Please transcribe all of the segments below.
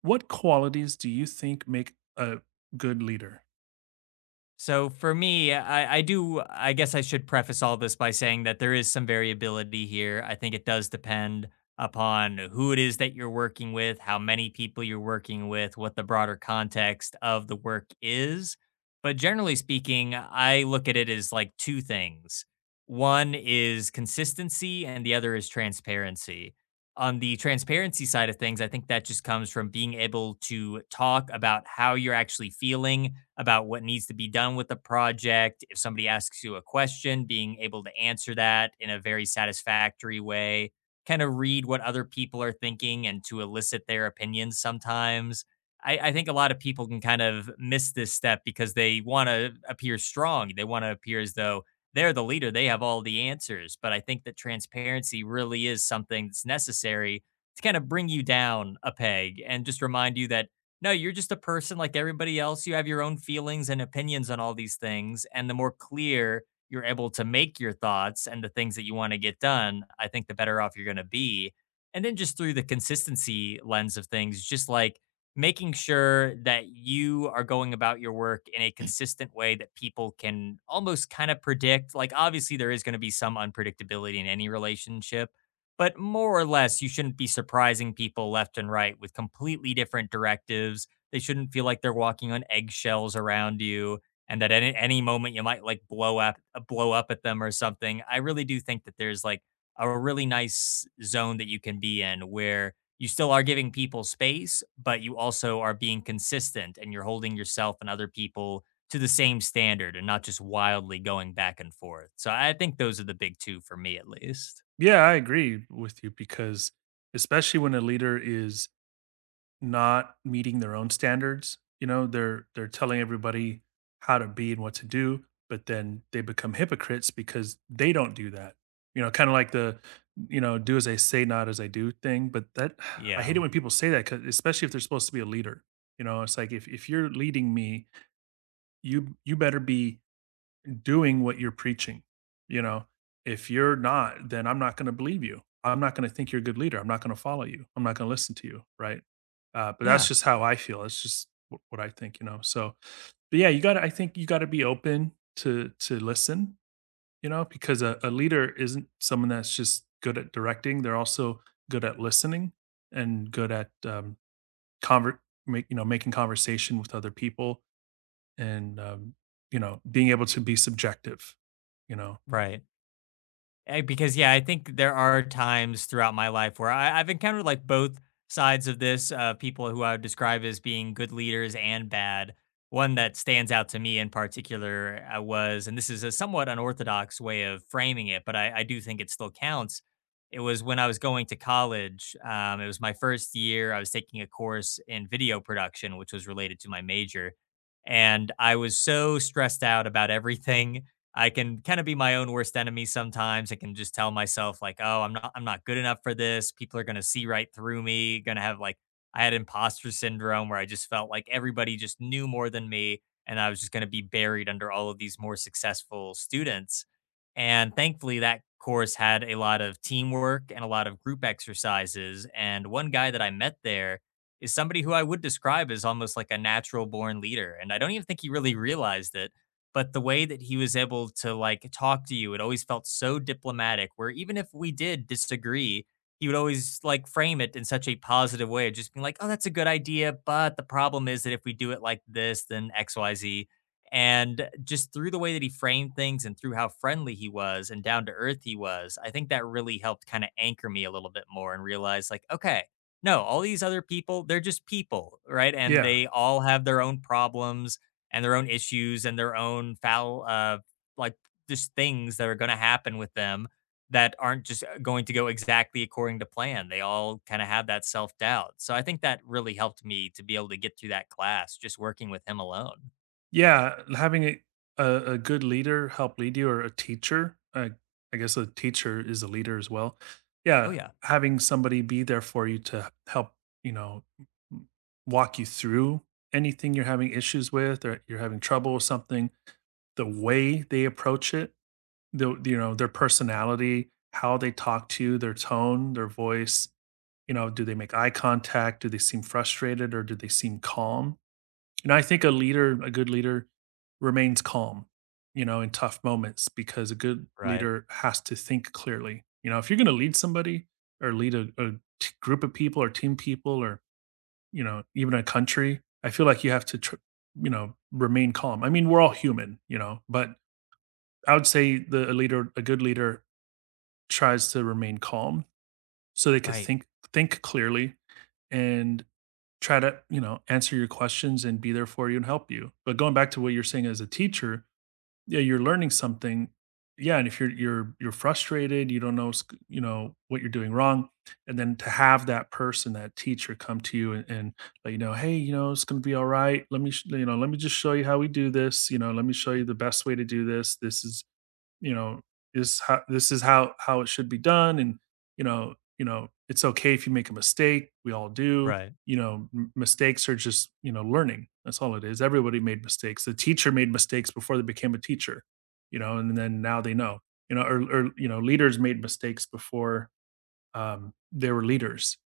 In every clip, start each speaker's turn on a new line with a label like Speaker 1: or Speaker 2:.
Speaker 1: What qualities do you think make a good leader?
Speaker 2: So for me, I do. I guess I should preface all this by saying that there is some variability here. I think it does depend upon who it is that you're working with, how many people you're working with, what the broader context of the work is. But generally speaking, I look at it as like two things: one is consistency, and the other is transparency. On the transparency side of things, I think that just comes from being able to talk about how you're actually feeling about what needs to be done with the project. If somebody asks you a question, being able to answer that in a very satisfactory way, kind of read what other people are thinking and to elicit their opinions sometimes. I think a lot of people can kind of miss this step because they want to appear strong. They want to appear as though they're the leader, they have all the answers. But I think that transparency really is something that's necessary to kind of bring you down a peg and just remind you that no, you're just a person like everybody else. You have your own feelings and opinions on all these things. And the more clear you're able to make your thoughts and the things that you want to get done, I think the better off you're going to be. And then just through the consistency lens of things, just like making sure that you are going about your work in a consistent way that people can almost kind of predict. Like, obviously, there is going to be some unpredictability in any relationship, but more or less, you shouldn't be surprising people left and right with completely different directives. They shouldn't feel like they're walking on eggshells around you, and that at any moment you might like blow up at them or something. I really do think that there's like a really nice zone that you can be in where you still are giving people space, but you also are being consistent and you're holding yourself and other people to the same standard and not just wildly going back and forth. So I think those are the big two for me at least.
Speaker 1: Yeah, I agree with you because especially when a leader is not meeting their own standards, you know, they're telling everybody how to be and what to do, but then they become hypocrites because they don't do that. You know, kind of like the do as I say, not as I do thing, but that I hate
Speaker 2: Yeah.
Speaker 1: it when people say that 'cause- especially if they're supposed to be a leader. You know, it's like if you're leading me, you better be doing what you're preaching. You know, if you're not, then I'm not going to believe you. I'm not going to think you're a good leader. I'm not going to follow you. I'm not going to listen to you. Right. But that's
Speaker 2: Yeah,
Speaker 1: just how I feel. It's just what I think, you know. So, but yeah, you got to, I think you got to be open to listen, you know, because a leader isn't someone that's just good at directing. They're also good at listening and good at, convert, you know, making conversation with other people and, you know, being able to be subjective, you know?
Speaker 2: right. Because yeah, I think there are times throughout my life where I've encountered like both sides of this, people who I would describe as being good leaders and bad. One that stands out to me in particular was, and this is a somewhat unorthodox way of framing it, but I do think it still counts. It was when I was going to college. It was my first year. I was taking a course in video production, which was related to my major. And I was so stressed out about everything. I can kind of be my own worst enemy sometimes. I can just tell myself like, "Oh, I'm not good enough for this. People are going to see right through me." Going to have like I had imposter syndrome where I just felt like everybody just knew more than me, and I was just going to be buried under all of these more successful students. And thankfully that course had a lot of teamwork and a lot of group exercises, and one guy that I met there is somebody who I would describe as almost like a natural born leader, and I don't even think he really realized it. But the way that he was able to like talk to you, it always felt so diplomatic, where even if we did disagree, he would always like frame it in such a positive way of just being like, oh, that's a good idea, but the problem is that if we do it like this, then XYZ. And just through the way that he framed things and through how friendly he was and down to earth he was, I think that really helped kind of anchor me a little bit more and realize like, okay, no, all these other people, they're just people, right? And
Speaker 1: Yeah,
Speaker 2: they all have their own problems and their own issues and their own foul like just things that are going to happen with them that aren't just going to go exactly according to plan. They all kind of have that self-doubt. So I think that really helped me to be able to get through that class just working with him alone.
Speaker 1: yeah, having a good leader help lead you or a teacher, I guess a teacher is a leader as well.
Speaker 2: Oh
Speaker 1: Yeah,
Speaker 2: yeah.
Speaker 1: having somebody be there for you to help, you know, m walk you through anything you're having issues with or you're having trouble with something, the way they approach it, the you know, their personality, how they talk to you, their tone, their voice. You know, do they make eye contact? Do they seem frustrated or do they seem calm? And I think a leader, a good leader, remains calm, you know, in tough moments because a good
Speaker 2: Right.
Speaker 1: leader has to think clearly. You know, if you're going to lead somebody or lead a group of people or team people or, you know, even a country, I feel like you have to, you know, remain calm. I mean, we're all human, you know, but I would say the a leader, a good leader tries to remain calm so they could
Speaker 2: Right.
Speaker 1: think clearly and try to, you know, answer your questions and be there for you and help you. But going back to what you're saying as a teacher, yeah, you're learning something. Yeah, and if you're frustrated, you don't know, you know, what you're doing wrong, and then to have that person, that teacher, come to you and let you know, hey, you know, it's gonna be all right. Let me, you know, let me just show you how we do this. You know, let me show you the best way to do this. This is you know, "This how this is how it should be done," and, you know, "It's okay if you make a mistake, we all do."
Speaker 2: Right.
Speaker 1: You know, m mistakes are just, you know, learning, that's all it is, everybody made mistakes, the teacher made mistakes before they became a teacher, you know, and then now they know, you know, or, you know, leaders made mistakes before they were leaders.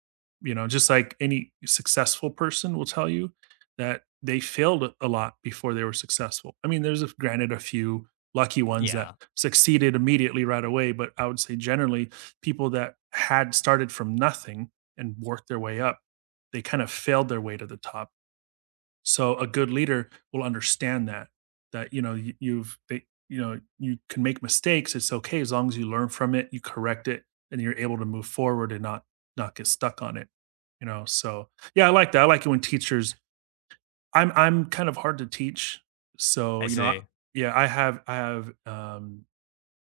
Speaker 1: You know, just like any successful person will tell you that they failed a lot before they were successful. I mean, there's a, granted a few lucky ones that
Speaker 2: Yeah.
Speaker 1: succeeded immediately right away, but I would say generally people that had started from nothing and worked their way up, they kind of failed their way to the top. So a good leader will understand that that you know you, you know you can make mistakes. It's okay as long as you learn from it, you correct it, and you're able to move forward and not get stuck on it. You know. So yeah, I like that. I like it when teachers. I'm kind of hard to teach. So
Speaker 2: I
Speaker 1: you know, I,
Speaker 2: see.
Speaker 1: yeah, I have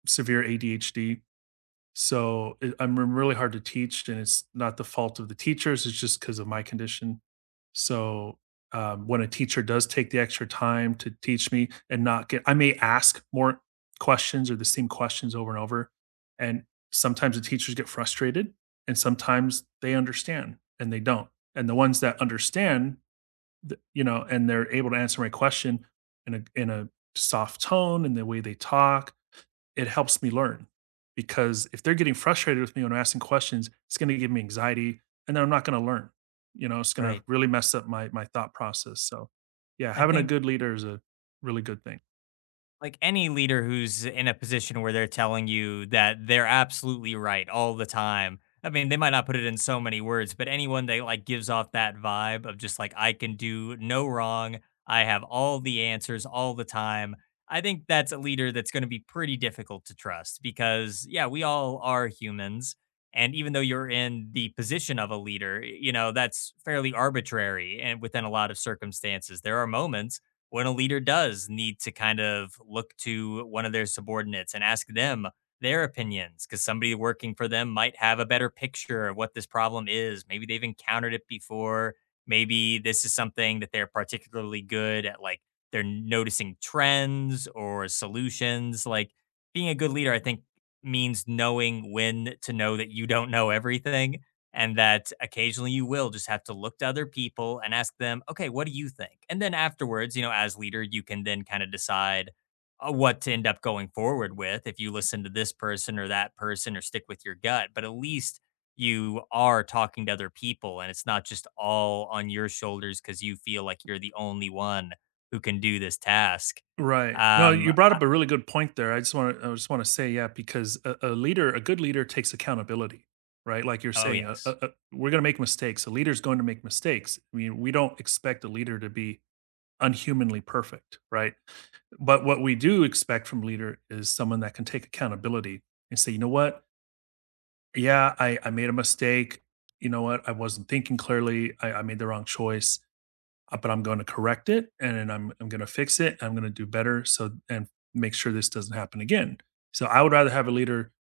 Speaker 1: severe ADHD so it, I'm really hard to teach, and it's not the fault of the teachers. It's just because of my condition. So when a teacher does take the extra time to teach me and not get, I may ask more questions or the same questions over and over. And sometimes the teachers get frustrated, and sometimes they understand and they don't. And the ones that understand, you know, and they're able to answer my question in a soft tone and the way they talk it helps me learn because if they're getting frustrated with me when I'm asking questions, it's going to give me anxiety and then I'm not going to learn. You know, it's going to
Speaker 2: Right.
Speaker 1: really mess up my my thought process. So, yeah,
Speaker 2: I
Speaker 1: having a
Speaker 2: think
Speaker 1: good leader is a really good thing.
Speaker 2: like any leader who's in a position where they're telling you that they're absolutely right all the time. I mean, they might not put it in so many words, but anyone that like gives off that vibe of just like, I can do no wrong, I have all the answers all the time. I think that's a leader that's going to be pretty difficult to trust, because yeah, we all are humans, and even though you're in the position of a leader, you know, that's fairly arbitrary and within a lot of circumstances. There are moments when a leader does need to kind of look to one of their subordinates and ask them their opinions, because somebody working for them might have a better picture of what this problem is. Maybe they've encountered it before. Maybe this is something that they're particularly good at, like they're noticing trends or solutions. Like being a good leader, I think, means knowing when to know that you don't know everything, and that occasionally you will just have to look to other people and ask them, okay, what do you think? And then afterwards, you know, as leader, you can then kind of decide what to end up going forward with, if you listen to this person or that person or stick with your gut. But at least you are talking to other people and it's not just all on your shoulders because you feel like you're the only one who can do this task.
Speaker 1: Right. No,
Speaker 2: Um,
Speaker 1: you brought up a really good point there. I just want to say yeah because a leader, a good leader takes accountability, right? Like you're
Speaker 2: oh,
Speaker 1: saying,
Speaker 2: yes.
Speaker 1: we're going to make mistakes. A leader's going to make mistakes. I mean, we don't expect a leader to be unhumanly perfect, right? But what we do expect from leader is someone that can take accountability and say, you know what? Yeah, I made a mistake. You know what? I wasn't thinking clearly. I made the wrong choice, but I'm going to correct it and then I'm going to fix it. I'm going to do better. So, and make sure this doesn't happen again. So I would rather have a leader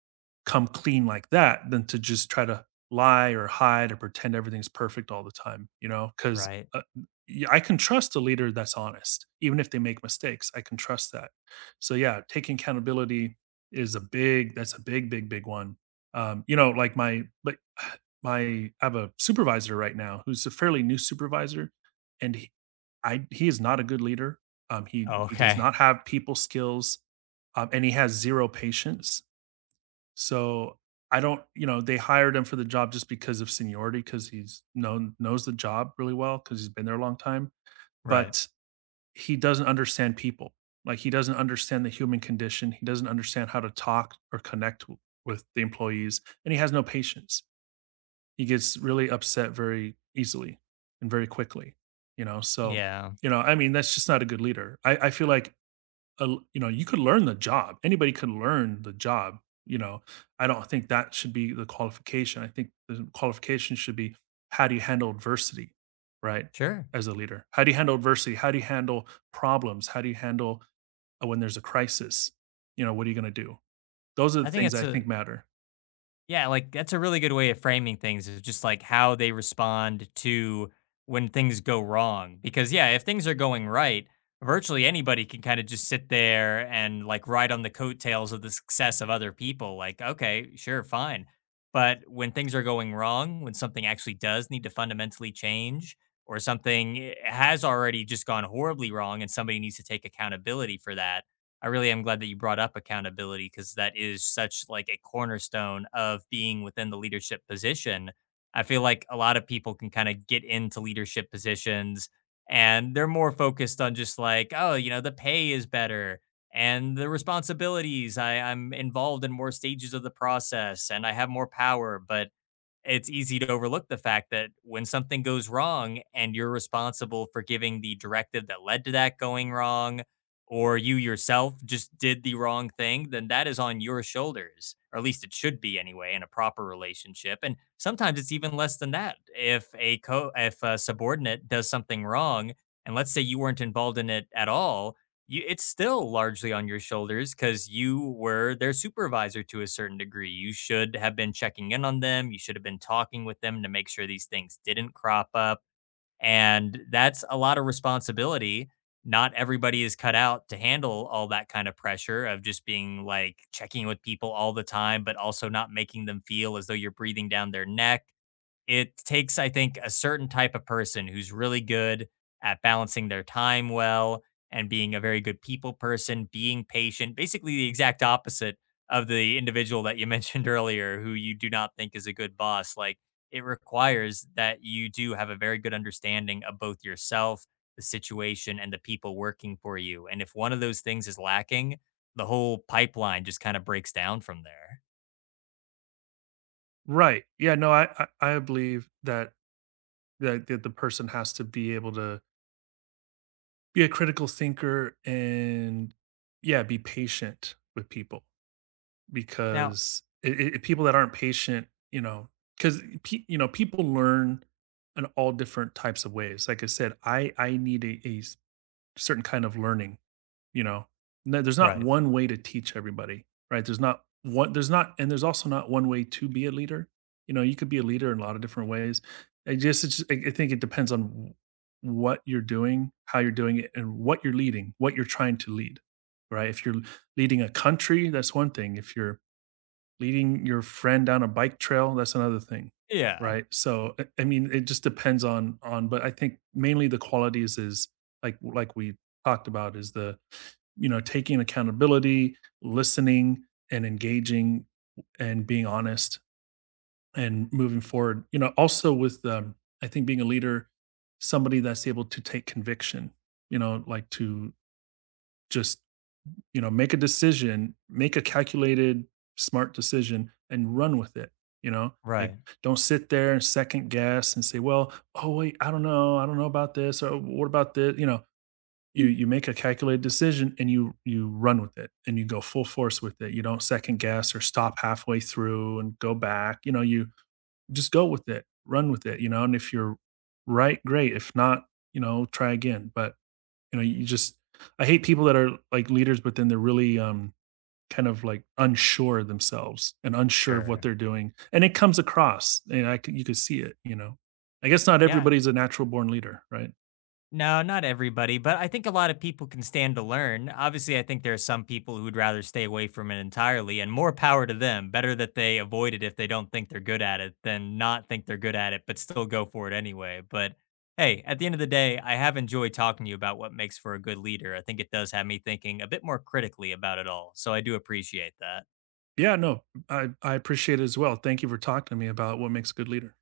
Speaker 1: come clean like that than to just try to lie or hide or pretend everything's perfect all the time, you know? Because
Speaker 2: Right.
Speaker 1: uh, I can trust a leader that's honest, even if they make mistakes. I can trust that. So yeah, taking accountability is a big. That's a big, big, big one. You know, like my I have a supervisor right now who's a fairly new supervisor, and he, I he is not a good leader.
Speaker 2: Oh,
Speaker 1: He does
Speaker 2: okay.
Speaker 1: not have people skills, and he has zero patience. So I don't, you know, they hired him for the job just because of seniority, because he's known knows the job really well, because he's been there a long time.
Speaker 2: Right.
Speaker 1: But he doesn't understand people. Like he doesn't understand the human condition. He doesn't understand how to talk or connect with the employees, and he has no patience. He gets really upset very easily and very quickly. You know, so
Speaker 2: Yeah.
Speaker 1: you know, I mean, that's just not a good leader. I feel like you know, you could learn the job. Anybody could learn the job. You know, I don't think that should be the qualification. I think the qualification should be how do you handle adversity, right?
Speaker 2: Sure.
Speaker 1: As a leader, how do you handle adversity? How do you handle problems? How do you handle when there's a crisis? You know, what are you going to do? Those are
Speaker 2: I
Speaker 1: the
Speaker 2: think
Speaker 1: things
Speaker 2: it's
Speaker 1: I
Speaker 2: a
Speaker 1: think matter.
Speaker 2: Yeah, like that's a really good way of framing things, is just like how they respond to when things go wrong. Because yeah, if things are going right, virtually anybody can kind of just sit there and like ride on the coattails of the success of other people. Like, okay, sure, fine. But when things are going wrong, when something actually does need to fundamentally change, or something has already just gone horribly wrong and somebody needs to take accountability for that, I really am glad that you brought up accountability, because that is such like a cornerstone of being within the leadership position. I feel like a lot of people can kind of get into leadership positions and they're more focused on just like, oh, you know, the pay is better and the responsibilities. I'm involved in more stages of the process and I have more power. But it's easy to overlook the fact that when something goes wrong and you're responsible for giving the directive that led to that going wrong, or you yourself just did the wrong thing, then that is on your shoulders, or at least it should be anyway in a proper relationship. And sometimes it's even less than that. If a subordinate does something wrong, and let's say you weren't involved in it at all, you it's still largely on your shoulders because you were their supervisor to a certain degree. You should have been checking in on them. You should have been talking with them to make sure these things didn't crop up. And that's a lot of responsibility. Not everybody is cut out to handle all that kind of pressure of just being like checking with people all the time, but also not making them feel as though you're breathing down their neck. It takes, I think, a certain type of person who's really good at balancing their time well and being a very good people person, being patient, basically the exact opposite of the individual that you mentioned earlier, who you do not think is a good boss. Like it requires that you do have a very good understanding of both yourself, the situation, and the people working for you. And if one of those things is lacking, the whole pipeline just kind of breaks down from there.
Speaker 1: Right. Yeah. No, I believe that, that the person has to be able to be a critical thinker and yeah, be patient with people
Speaker 2: Now,
Speaker 1: because people that aren't patient, you know, because you know people learn in all different types of ways. Like I said, I need a certain kind of learning. You know, no, there's not
Speaker 2: right.
Speaker 1: one way to teach everybody, right? There's not one. There's not, and there's also not one way to be a leader. You know, you could be a leader in a lot of different ways. I just, it's just I think it depends on what you're doing, how you're doing it, and what you're leading, what you're trying to lead, right? If you're leading a country, that's one thing. If you're leading your friend down a bike trail, that's another thing,
Speaker 2: Yeah,
Speaker 1: right? So, I mean, it just depends on, but I think mainly the qualities is like we talked about is the, you know, taking accountability, listening and engaging and being honest and moving forward. You know, also with I think being a leader, somebody that's able to take conviction, you know, like to just you know, make a decision, make a calculated, smart decision and run with it, you know? Like,
Speaker 2: right.
Speaker 1: don't sit there and second guess and say, "Well, oh, wait, I don't know. I don't know about this. Or what about this?" You know, you make a calculated decision and you run with it and you go full force with it. You don't second guess or stop halfway through and go back. You know, you just go with it, run with it, you know? And if you're right, great. If not, you know, try again. But, you know, you just I hate people that are like leaders, but then they're really kind of like unsure themselves and unsure of what
Speaker 2: Sure.
Speaker 1: they're doing, and it comes across, and you could see it, you know. I guess not
Speaker 2: Yeah.
Speaker 1: everybody's a natural born leader, right?
Speaker 2: No, not everybody, but I think a lot of people can stand to learn. Obviously, I think there are some people who would rather stay away from it entirely, and more power to them. Better that they avoid it if they don't think they're good at it than not think they're good at it, but still go for it anyway. But hey, at the end of the day, I have enjoyed talking to you about what makes for a good leader. I think it does have me thinking a bit more critically about it all. So I do appreciate that.
Speaker 1: Yeah, no, I appreciate it as well. Thank you for talking to me about what makes a good leader.